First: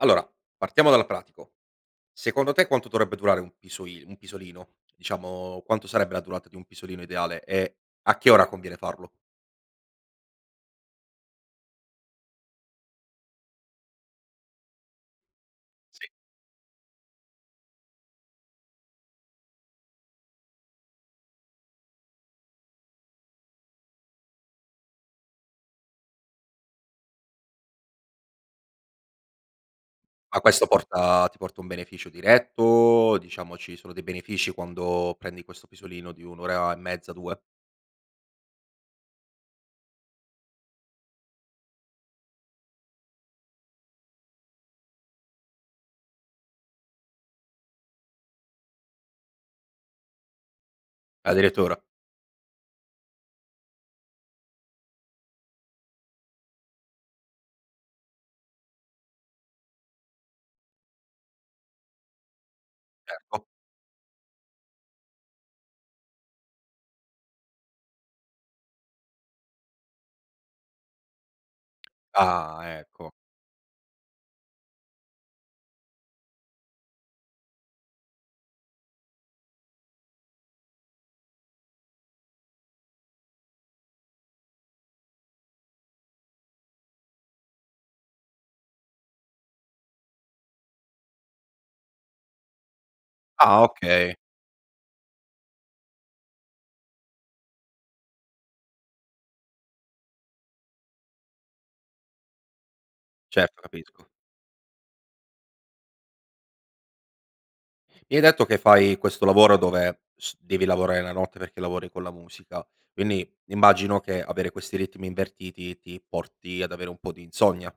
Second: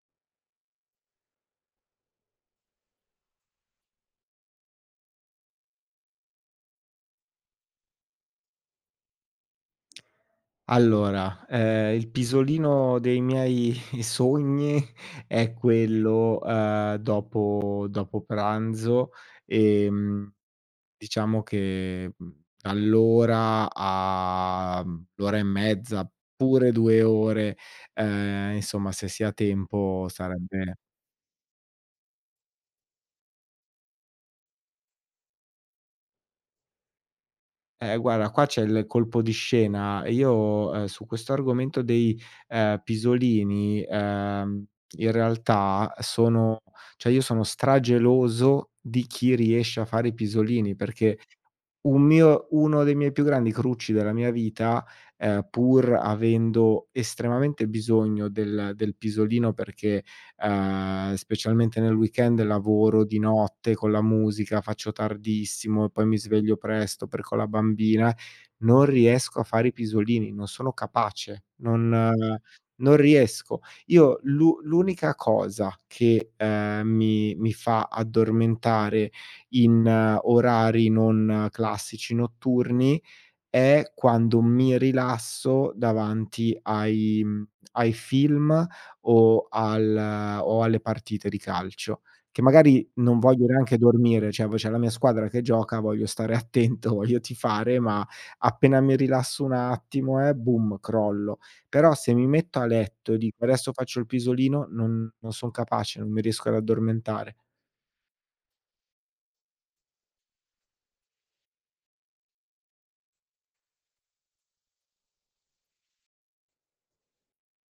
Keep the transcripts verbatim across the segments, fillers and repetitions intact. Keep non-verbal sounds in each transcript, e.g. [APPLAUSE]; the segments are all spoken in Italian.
Allora, partiamo dal pratico. Secondo te quanto dovrebbe durare un pisoin un pisolino? Diciamo quanto sarebbe la durata di un pisolino ideale e a che ora conviene farlo? [SMACKS LIPS] Allora, ehm, il pisolino dei miei [CHUCKLES] sogni è Sì. quello, uhm, dopo dopo pranzo. Ehm, diciamo che, mhmm, all'ora, a mhmm, a l'ora e mezza, pure due ore, ehm, insomma se si ha tempo Ma questo sarebbe porta ti porta un beneficio diretto, diciamo ci sono dei benefici quando prendi questo pisolino di un ora e mezza, due? Eh, guarda qua c'è il colpo di scena: io, ehm, su questo argomento dei, ehm, pisolini, ehm, in realtà sono cioè, io sono strageloso di chi riesce a fare i pisolini. Perché Addirittura? un mio uno dei miei più grandi crucci della mia vita, ehm, pur avendo estremamente bisogno del del pisolino perché, uhm, specialmente nel weekend lavoro di Certo. notte con la musica, faccio tardissimo e poi mi sveglio presto, perché ho la bambina, non riesco a fare i pisolini, non sono capace, non Ah, non ecco. riesco. Io l'u l'unica cosa che, ehm, mi mi fa addormentare in orari non classici notturni, è quando mi rilasso davanti ai, mhmm, ai film o al o alle partite di calcio. Che magari non voglio Ah, neanche okay. dormire, ceh v c'è la mia squadra che gioca, voglio stare attento, voglio tifare, ma appena mi rilasso un attimo, eh, boom, crollo! Però, se mi metto a letto dico: Certo, "Adesso faccio il capisco. pisolino". Non non son capace, non mi riesco ad addormentare. Mi hai detto che fai questo lavoro dove st devi lavorare la notte, perché lavori con la musica, quindi immagino che avere questi ritmi invertiti, ti porti ad avere un po' di insonnia?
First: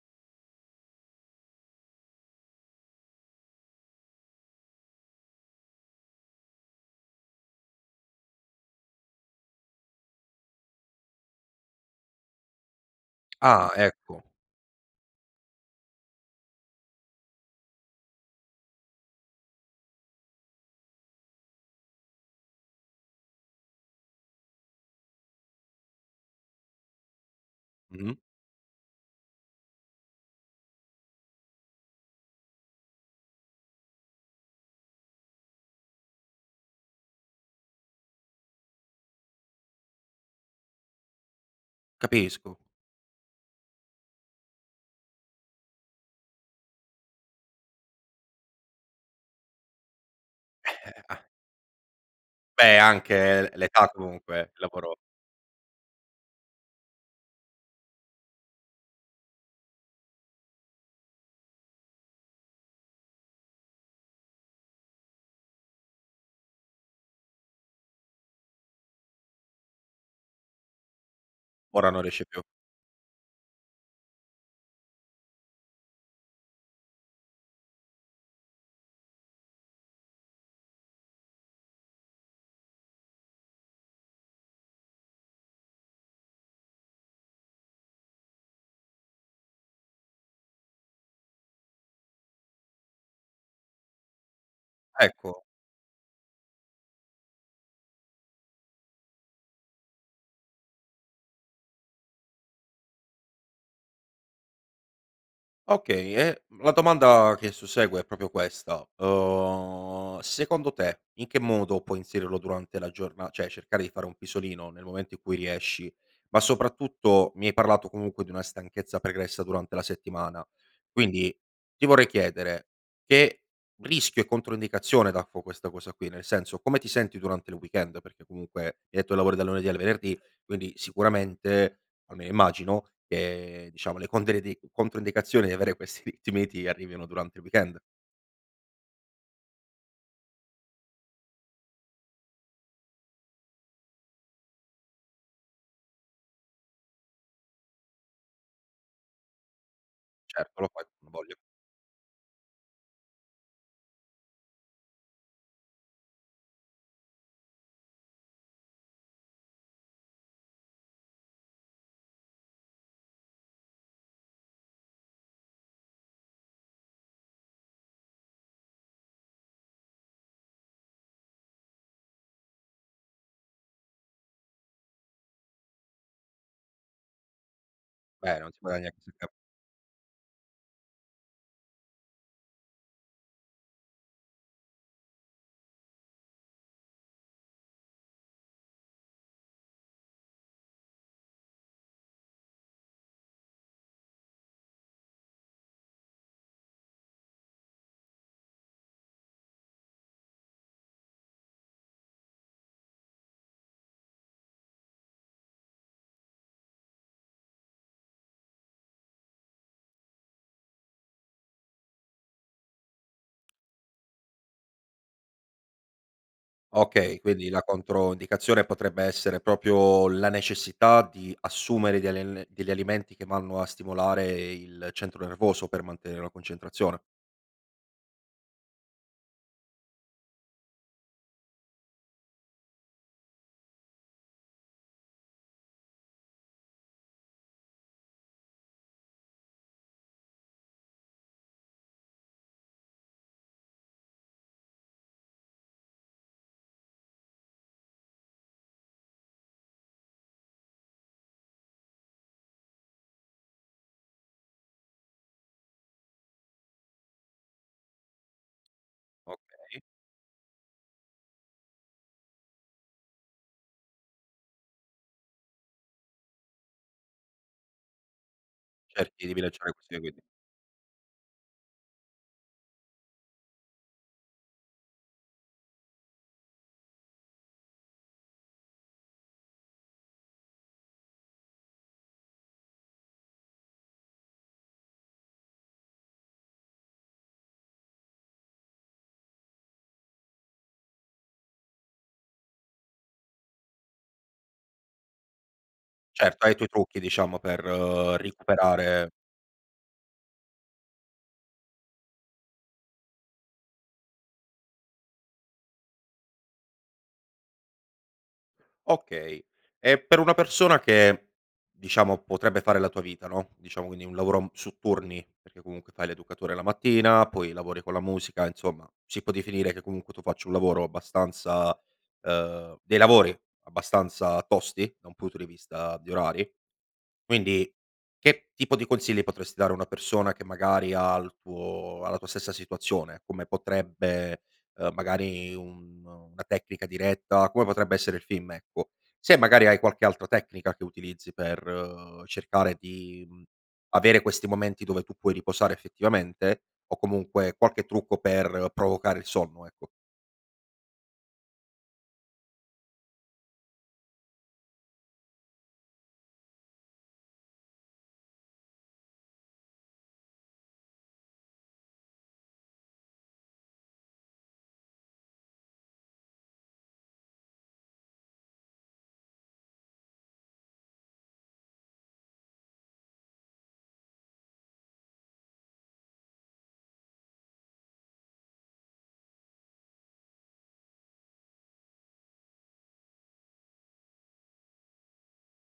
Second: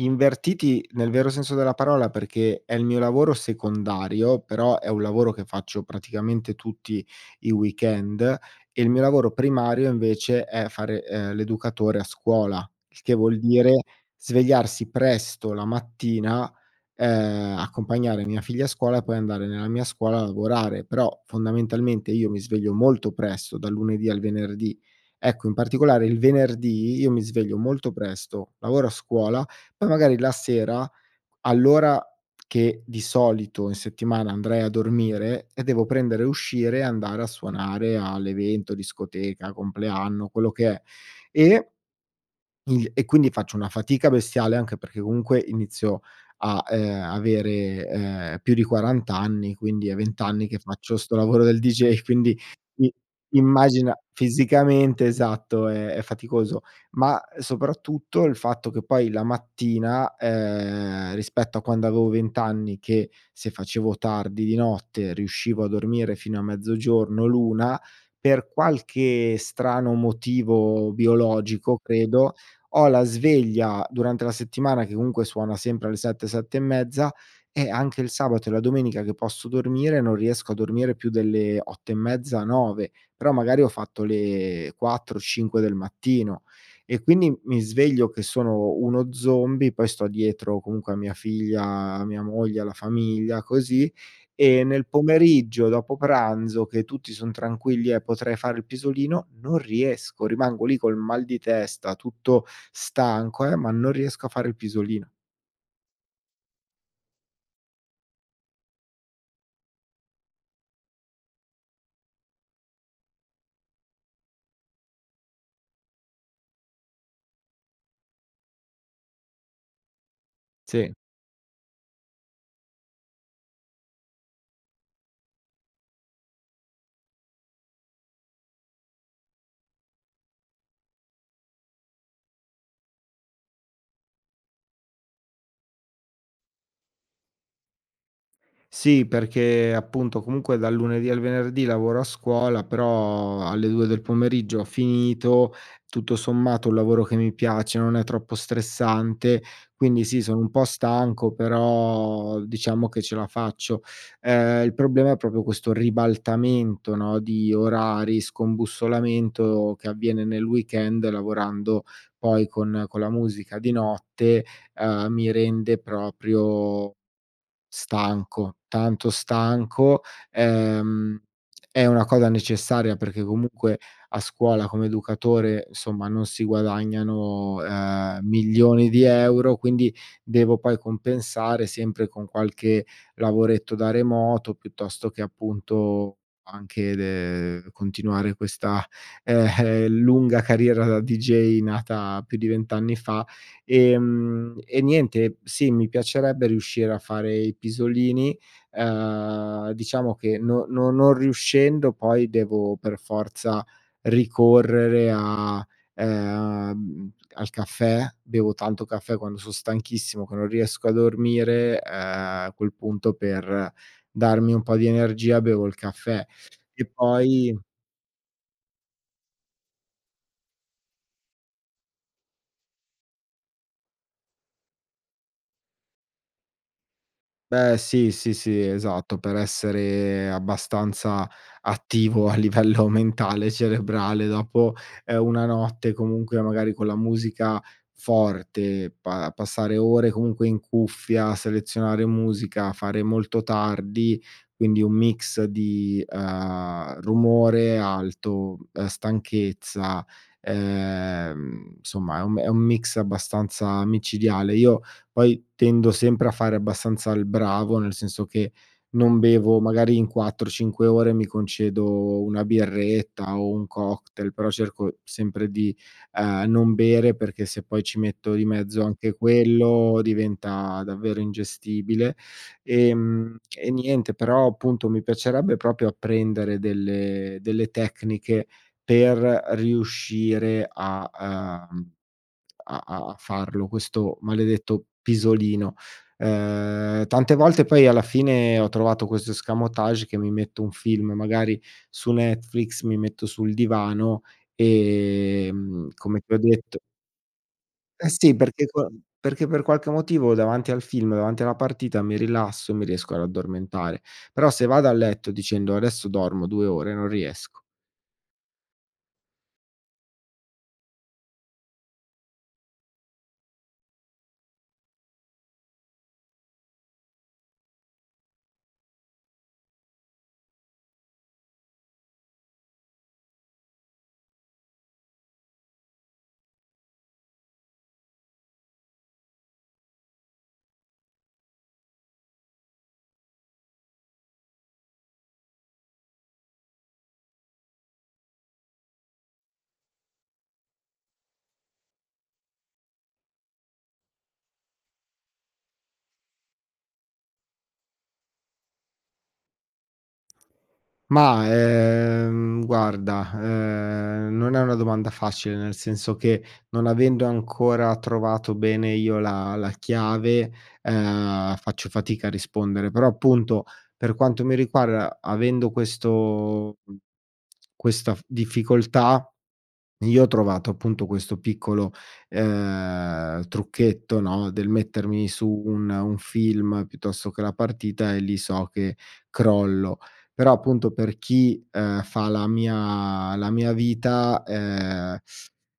Invertiti, nel vero senso della parola, perché è il mio lavoro secondario, però è un lavoro che faccio praticamente tutti i weekend. E il mio lavoro primario, invece, è fare, ehm, l'educatore a scuola. Il che vuol Ah, dire ecco. svegliarsi presto la mattina, ehm, accompagnare mia figlia a scuola e poi andare nella mia scuola a lavorare, però fondamentalmente, io mi sveglio molto presto dal lunedì al venerdì. Ecco, in particolare il venerdì io mi sveglio molto Mh-mh. presto, lavoro a scuola, poi magari la sera, all'ora che di solito in settimana andrei a dormire, eh, devo prendere e uscire e andare a suonare all'evento, discoteca, compleanno, quello che è, e Capisco. il e quindi faccio una fatica bestiale, anche perché comunque inizio a, ehm, avere, ehm, più di quarant anni, quindi è vent anni che faccio sto [CHUCKLES] lavoro del DJ! Quindi, Beh, i anche l l'età immagina comunque, il lavoro fisicamente esatto, ehm, è faticoso. Ma soprattutto il fatto che poi la mattina, ehm, rispetto a quando avevo vent anni che se facevo tardi di notte riuscivo a dormire fino a mezzogiorno l'una. Per qualche strano motivo biologico Ora non riesci credo, più? ho la sveglia durante la settimana che comunque suona sempre alle sette, sette e mezza. Eh, anche il sabato e la domenica che posso dormire non riesco a dormire più delle otto e mezza, nove. Però magari ho fatto le quattro cinque del mattino e quindi, mhmm, mi sveglio che sono uno zombie. Poi sto dietro comunque a mia figlia, a mia moglie, alla famiglia, così, e nel Ecco. pomeriggio dopo pranzo che tutti son tranquilli e potrei fare il pisolino non riesco, rimango lì col mal di testa tutto stanco, eh, ma non riesco a fare il pisolino. Okay. E la domanda che sussegue è propio questa. Uhm, secondo te, in che modo puoi inserirlo durante la giorna ceh, cercare di fare un pisolino, nel momento in cui riesci? Ma soprattutto, mi hai parlato comunque, di una stanchezza pregressa durante la settimana, Sì. quindi ti vorrei chiedere, che rischio e controindicazione daffo questa cosa qui? Nel senso, come ti senti durante il weekend? Perché comunque hai detto che lavori dal lunedì al venerdì, quindi sicuramente, almeno immagino, che diciamo le controindi le controindicazioni di avere questi ritmi, ti arrivino durante il weekend. Sì, perché appunto, comunque dal lunedì al venerdì lavoro a scuola, però alle due del pomeriggio ho finito. Tutto sommato, ho un lavoro che mi piace, non è troppo stressante quindi sì, sono un Certo, po' lo fai con stanco, voglia però diciamo che ce la faccio. Ehm, il problema è propio questo ribaltamento, no, di orari, scombussolamento che avviene nel weekend lavorando poi con con la musica di notte, uhm, mi rende proprio stanco, tanto stanco, ehm, è una cosa necessaria perché comunque a scuola come educatore, insomma, non si guadagnano, uhm, Beh, non si milioni guadagna di chissà che. euro, quindi devo poi compensare sempre con qualche lavoretto da remoto, piuttosto che appunto anche de ehm, continuare questa, ehm, [CHUCKLES] lunga carriera da DJ nata più di vent anni fa. Ehm, e niente sì, mi piacerebbe riuscire a fare i pisolini, uhm, diciamo che no no non riuscendo poi, devo per forza ricorrere a, ehm, al caffè. Bevo tanto caffè quando son stanchissimo che non riesco a dormire, uhm, a quel punto per darmi un po' di energia, bevo il caffè e Okay, quindi poi la controindicazione potrebbe essere propio la necessità di assumere degli al degli alimenti che vanno a stimolare il centro nervoso per mantenere la concentrazione. Beh, sì, sì, sì. Esatto, per essere abbastanza attivo a livello mentale, cerebrale dopo, ehm, una notte comunque magari con la musica forte, pa passare ore comunque in cuffia, a selezionare musica, fare molto tardi, quindi un mix di, uhm, rumore alto, uhm, stanchezza, ehm, nsomma è un è un mix abbastanza micidiale. Io poi tendo sempre a fare abbastanza il bravo, nel senso che non bevo, Okay. magari in quattro cinque ore mi concedo una birretta o un cocktail, però cerco sempre di, uhm, non bere, perché se poi ci metto di mezzo anche Cerchi di bilanciare questi quello quindi. diventa davvero ingestibile. Ehm, e niente però appunto, mi piacerebbe propio apprendere delle delle tecniche per riuscire a, uhm, a a a farlo questo maledetto pisolino. Ehm, tante volte poi, alla fine ho trovato questo escamotage: che mi metto un film magari su Netflix, mi metto sul divano, ehm, come ti ho Certo, hai i tuoi detto trucchi, diciamo per E sì, perché co recuperare. perché per qualche motivo, davanti al film, davanti alla partita, mi rilasso, mi riesco ad addormentare. Però se vado a letto dicendo: "Adesso dormo due ore". Non riesco. Okay. E per una persona che diciamo potrebbe fare la tua vita, no, diciamo quindi un lavoro su turni, perché comunque fai l'educatore la mattina, poi lavori con la musica, insomma si può definire che comunque tu faccio un lavoro abbastanza, ehm, dei lavori abbastanza tosti, da un punto di vista di orari. Quindi, che tipo di consigli potresti dare a una persona che magari ha il tuo ha la tua stessa situazione? Come potrebbe, ehm, magari un, mhmm, una tecnica diretta, come potrebbe essere il film, ecco? Se magari hai qualche altra tecnica che utilizzi per cercare di, mhmm, avere questi momenti dove tu puoi riposare effettivamente o comunque qualche trucco per provocare il sonno, ecco? Mah, ehm, guarda, ehm, non è una domanda facile, nel senso che non avendo ancora trovato bene io la la chiave, ehm, faccio fatica a rispondere. Però, appunto, per quanto mi riguarda avendo questo, mhmm, questa f difficoltà, io ho trovato appunto questo piccolo, ehm, trucchetto, no, del mettermi su un un film, piuttosto che la partita e lì so che crollo. Però appunto per chi, ehm, fa la mia la mia vita, ehm,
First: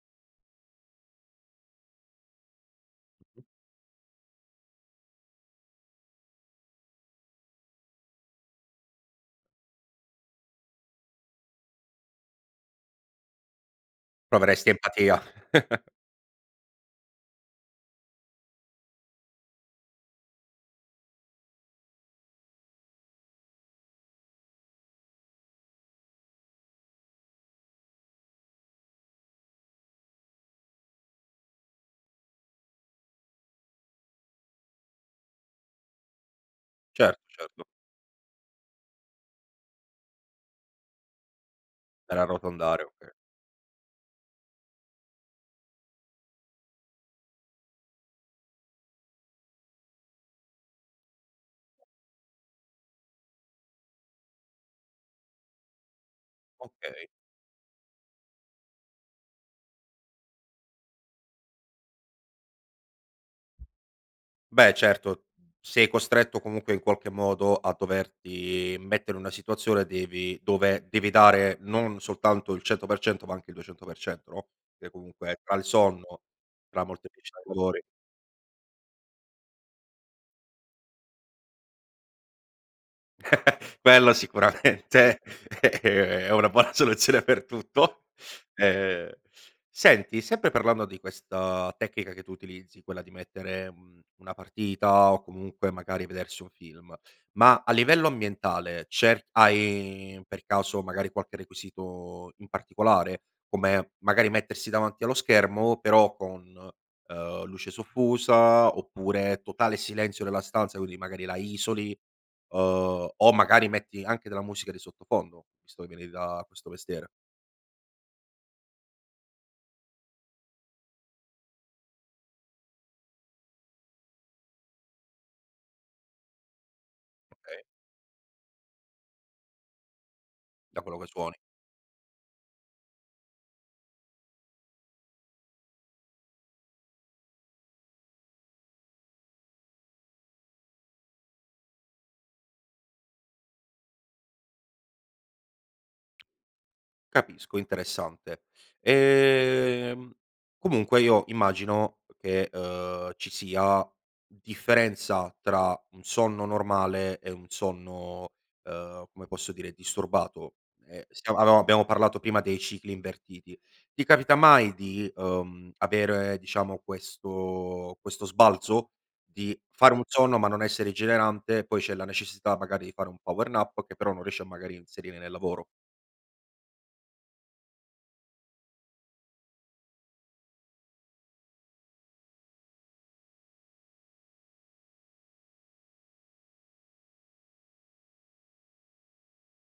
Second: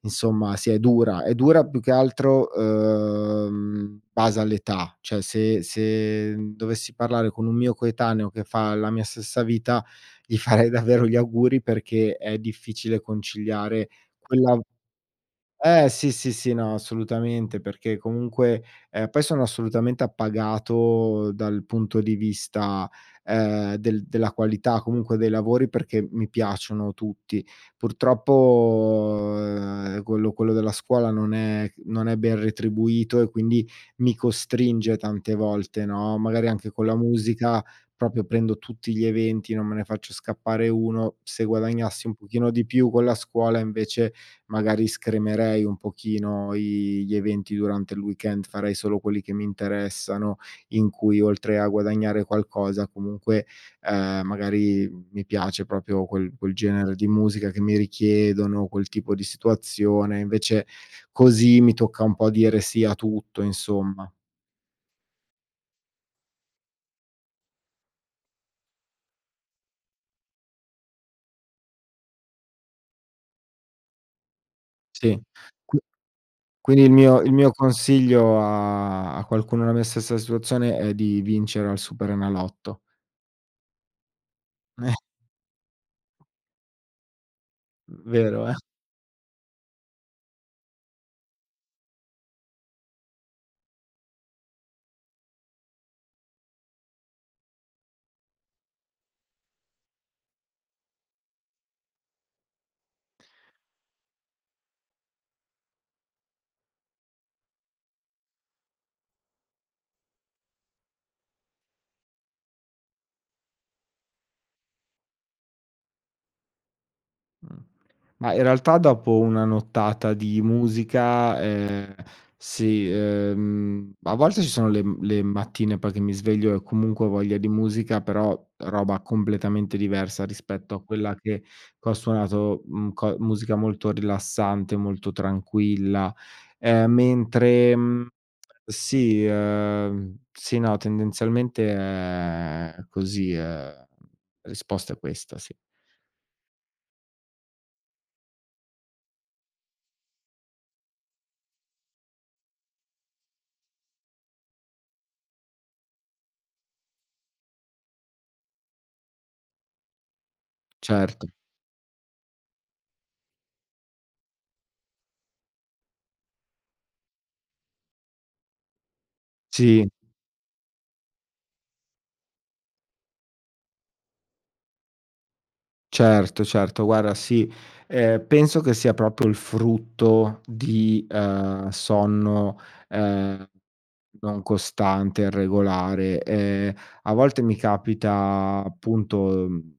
insomma, sì, è dura! È dura più che altro, uhm, in base all'età, ceh se se dovessi parlare con un mio coetaneo che fa la mia stessa vita, gli farei davvero gli auguri, perché è difficile conciliare quella Proveresti empatia. eh, [CHUCKLES] sì, sì, sì, no, assolutamente! Perché comunque, ehm, poi sono assolutamente appagato dal punto di vista, ehm, del della qualità, comunque dei lavori perché mi piacciono tutti. Purtroppo, ehm, quello quello della scuola non è non è ben retribuito e quindi, mi costringe tante volte, no, magari anche con la Certo, musica certo. propio, prendo tutti gli eventi, non me ne faccio scappare uno. Se guadagnassi un Per pochino di arrotondare, più con okay. la scuola, invece magari scremerei un pochino i gli eventi durante il weekend, farei solo quelli che mi interessano, in cui oltre a guadagnare qualcosa comunque, ehm, magari mi piace propio quel quel genere Okay. di musica che mi richiedono, quel tipo di situazione, invece così mi tocca un po' dire sì a tutto, insomma. Beh, certo. Sei costretto comunque in qualche modo a doverti mettere in una situazione, devi dove devi dare non soltanto il cento per cento, ma anche il duecento per cento, no, che Sì, comunque, tra il qui sonno, quindi la il mio il molteplicità di mio lavori consiglio, a a qualcuno nella mia stessa situazione è di vincere al superenalotto. [CHUCKLES] Quello [CHUCKLES] sicuramente, ehm, è una buona soluzione per tutto. Vero, eh? Ehm, senti sempre parlando di questa tecnica che tu utilizzi, quella di mettere, mhmm, una partita o comunque magari vedersi un film, ma a livello ambientale c'è hai per caso magari qualche requisito in particolare? Come magari mettersi davanti allo schermo però con, uhm, luce soffusa, oppure totale silenzio nella stanza, quinni magari la isoli, uhm, o magari metti anche della musica di sottofondo? Visto che vieni da questo mestiere. Mh, ma in realtà dopo una nottata di musica, ehm, sì, ehm, a volte ci sono le le mattine poi, che mi sveglio e comunque ho voglia di Okay. musica, però roba completamente diversa rispetto Da a quello che quella suoni. che che ho suonato, mhmm, co musica molto rilassante, molto tranquilla. Ehm, mentre, mhmm, sì, uhm, sì, no, tendenzialmente, ehm, è così, ehm, la risposta è questa, sì. Capisco. Interessante. Ehm, comunque io immagino, uhm, che, uhm, ci sia differenza tra un sonno normale e un sonno, uhm, come posso dire, disturbato, ehm, Certo. siam ab abbiamo parlato prima dei cicli invertiti. Ti capita mai di, uhm, avere diciamo questo questo sbalzo? Di Sì. fare un sonno, ma non essere rigenerante, e poi c'è la necessità magari di fare un power nap che però non riesce a magari inserire nel lavoro? Certo, certo, guarda sì. Ehm, penso che sia propio il frutto di, uhm, sonno, ehm, non costante, irregolare. Ehm, a volte mi capita appunto, mhmm,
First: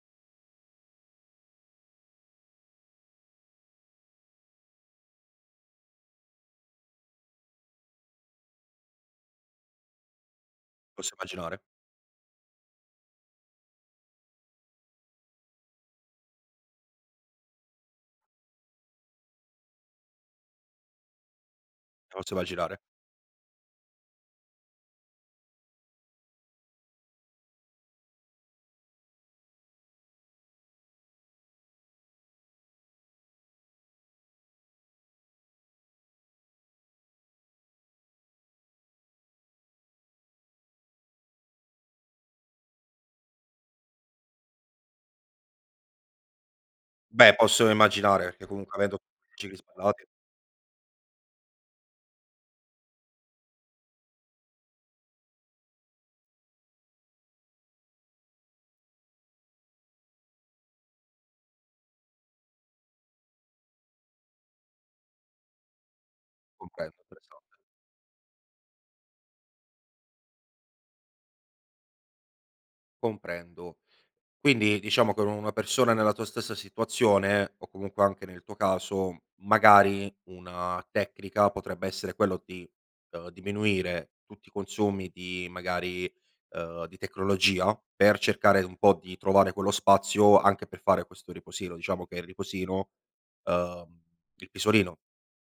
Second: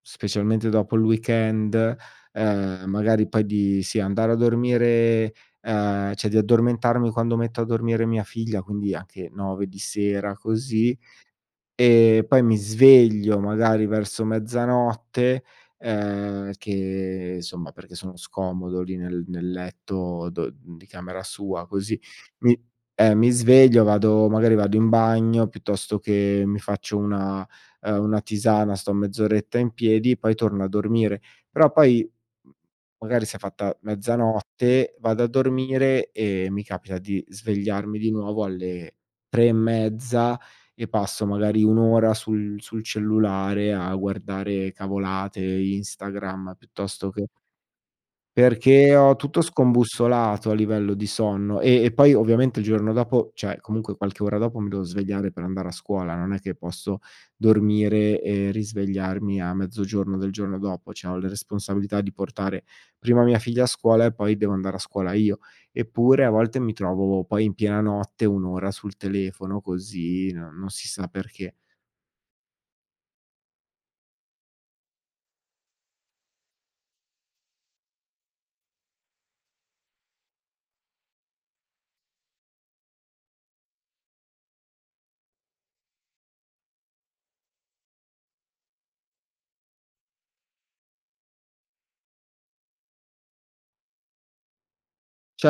specialmente dopo il weekend, ehm, magari poi, di sì, andare a dormire, uhm, ceh di addormentarmi quando metto a dormire mia figlia, quindi anche nove di sera, così. Posso immaginare. Ehm, poi mi sveglio magari verso mezzanotte, ehm, che isomma perché sono scomodo lì nel nel letto do di camera sua, così. Posso Mi immaginare. eh, mi sveglio, vado magari vado in bagno, piuttosto che mi faccio una, uhm, una tisana sto mezz'oretta in piedi, poi torno a dormire. Però poi, mhmm, magari si è fatta mezzanotte, vado a dormire e mi capita di svegliarmi di nuovo alle tre e mezza e passo magari un ora sul sul cellulare a guardare cavolate, Instagram, piuttosto che Beh, posso immaginare, che comunque perché avendo ho tutti i tutto cicli sballati scombussolato a livello di sonno. Ehm, e poi ovviamente il giorno dopo, cioè comunque qualche ora dopo, mi devo svegliare per andare a scuola, non è che posso dormire e risvegliarmi a mezzogiorno del giorno dopo, ceh ho le responsabilità di portare prima mia figlia a scuola e poi devo andare a scuola io. Eppure a volte mi Comprendo, trovo poi, interessante. in piena notte un ora sul telefono così, no non si sa perché. Comprendo, quindi diciamo che u una persona nella tua stessa situazione o comunque anche nel tuo caso, magari una tecnica potrebbe essere quello di, uhm, diminuire tutti i consumi di magari, uhm, di tecnologia per cercare un po' di trovare quello spazio anche per fare questo riposino? Diciamo che il riposino, uhm, il pisolino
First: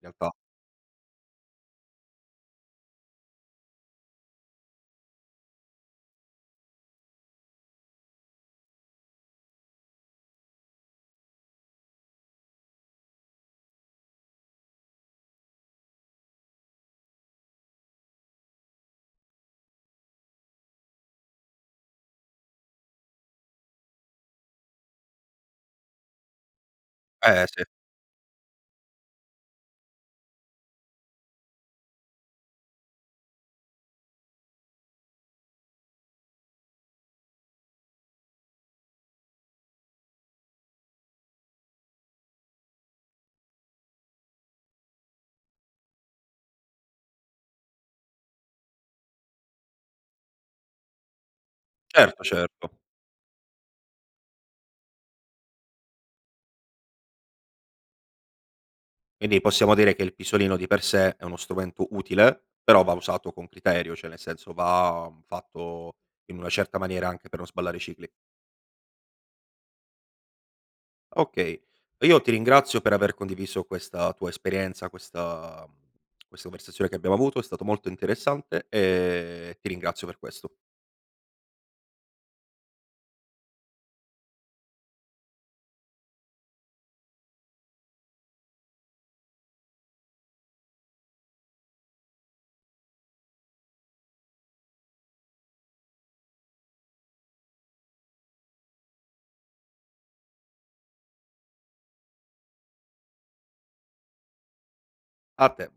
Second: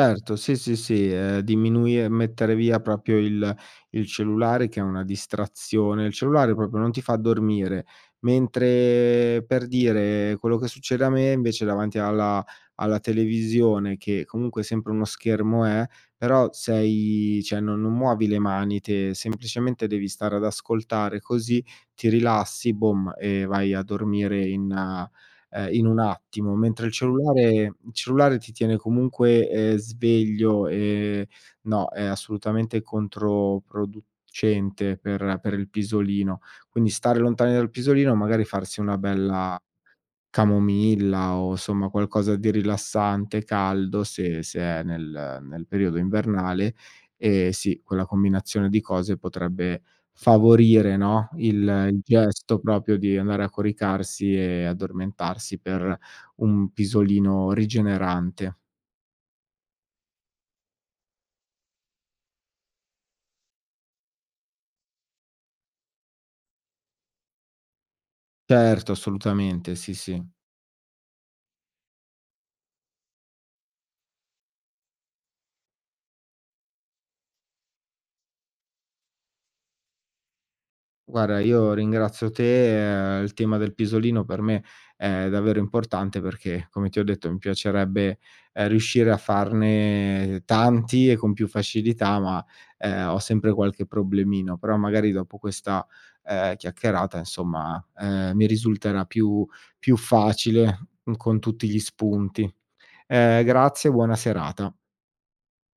in realtà. Sì, sì, sì. Ehm, diminui e mettere via propio il il cellulare che è una distrazione. Il cellulare propio non ti fa dormire. Mentre, per dire, quello che succede a me invece, davanti alla alla televisione, che comunque sempre uno schermo è, però sei, ceh non non muovi le mani te, semplicemente devi stare ad ascoltare, così ti rilassi, bom, e vai a dormire in, ehm, in un attimo. Mentre il Eh, cellulare sì. il cellulare ti tiene comunque, ehm, sveglio, ehm, no, è assolutamente controproducente per per il pisolino. Quindi stare lontani dal pisolino, magari farsi una bella camomilla o insomma qualcosa di rilassante, caldo, se se è nel nel periodo invernale, ehm, sì quella combinazione di cose potrebbe favorire, no, il il Certo, gesto certo. propio di andare a coricarsi e addormentarsi per un pisolino rigenerante. Quindi possiamo dire che il pisolino di per sé è uno strumento utile, però va usato con criterio, ceh nel senso va, mhmm, fatto in una certa maniera anche per non sballare i cicli. Certo, assolutamente. Sì, sì. Okay. Io ti ringrazio per aver condiviso questa tua esperienza, questa, mhmm, questa conversazione che abbiamo avuto, è stato molto interessante, ehm, ti ringrazio per questo. Guarda io ringrazio te, ehm, il tema del pisolino per me è davvero importante, perché come ti ho detto mi piacerebbe, ehm, riuscire a farne tanti e con più facilità ma, ehm, ho sempre qualche problemino. Però magari dopo questa, ehm, chiacchierata insomma, ehm, mi risulterà più più facile con tutti gli spunti. Ehm, grazie e buona serata. A te.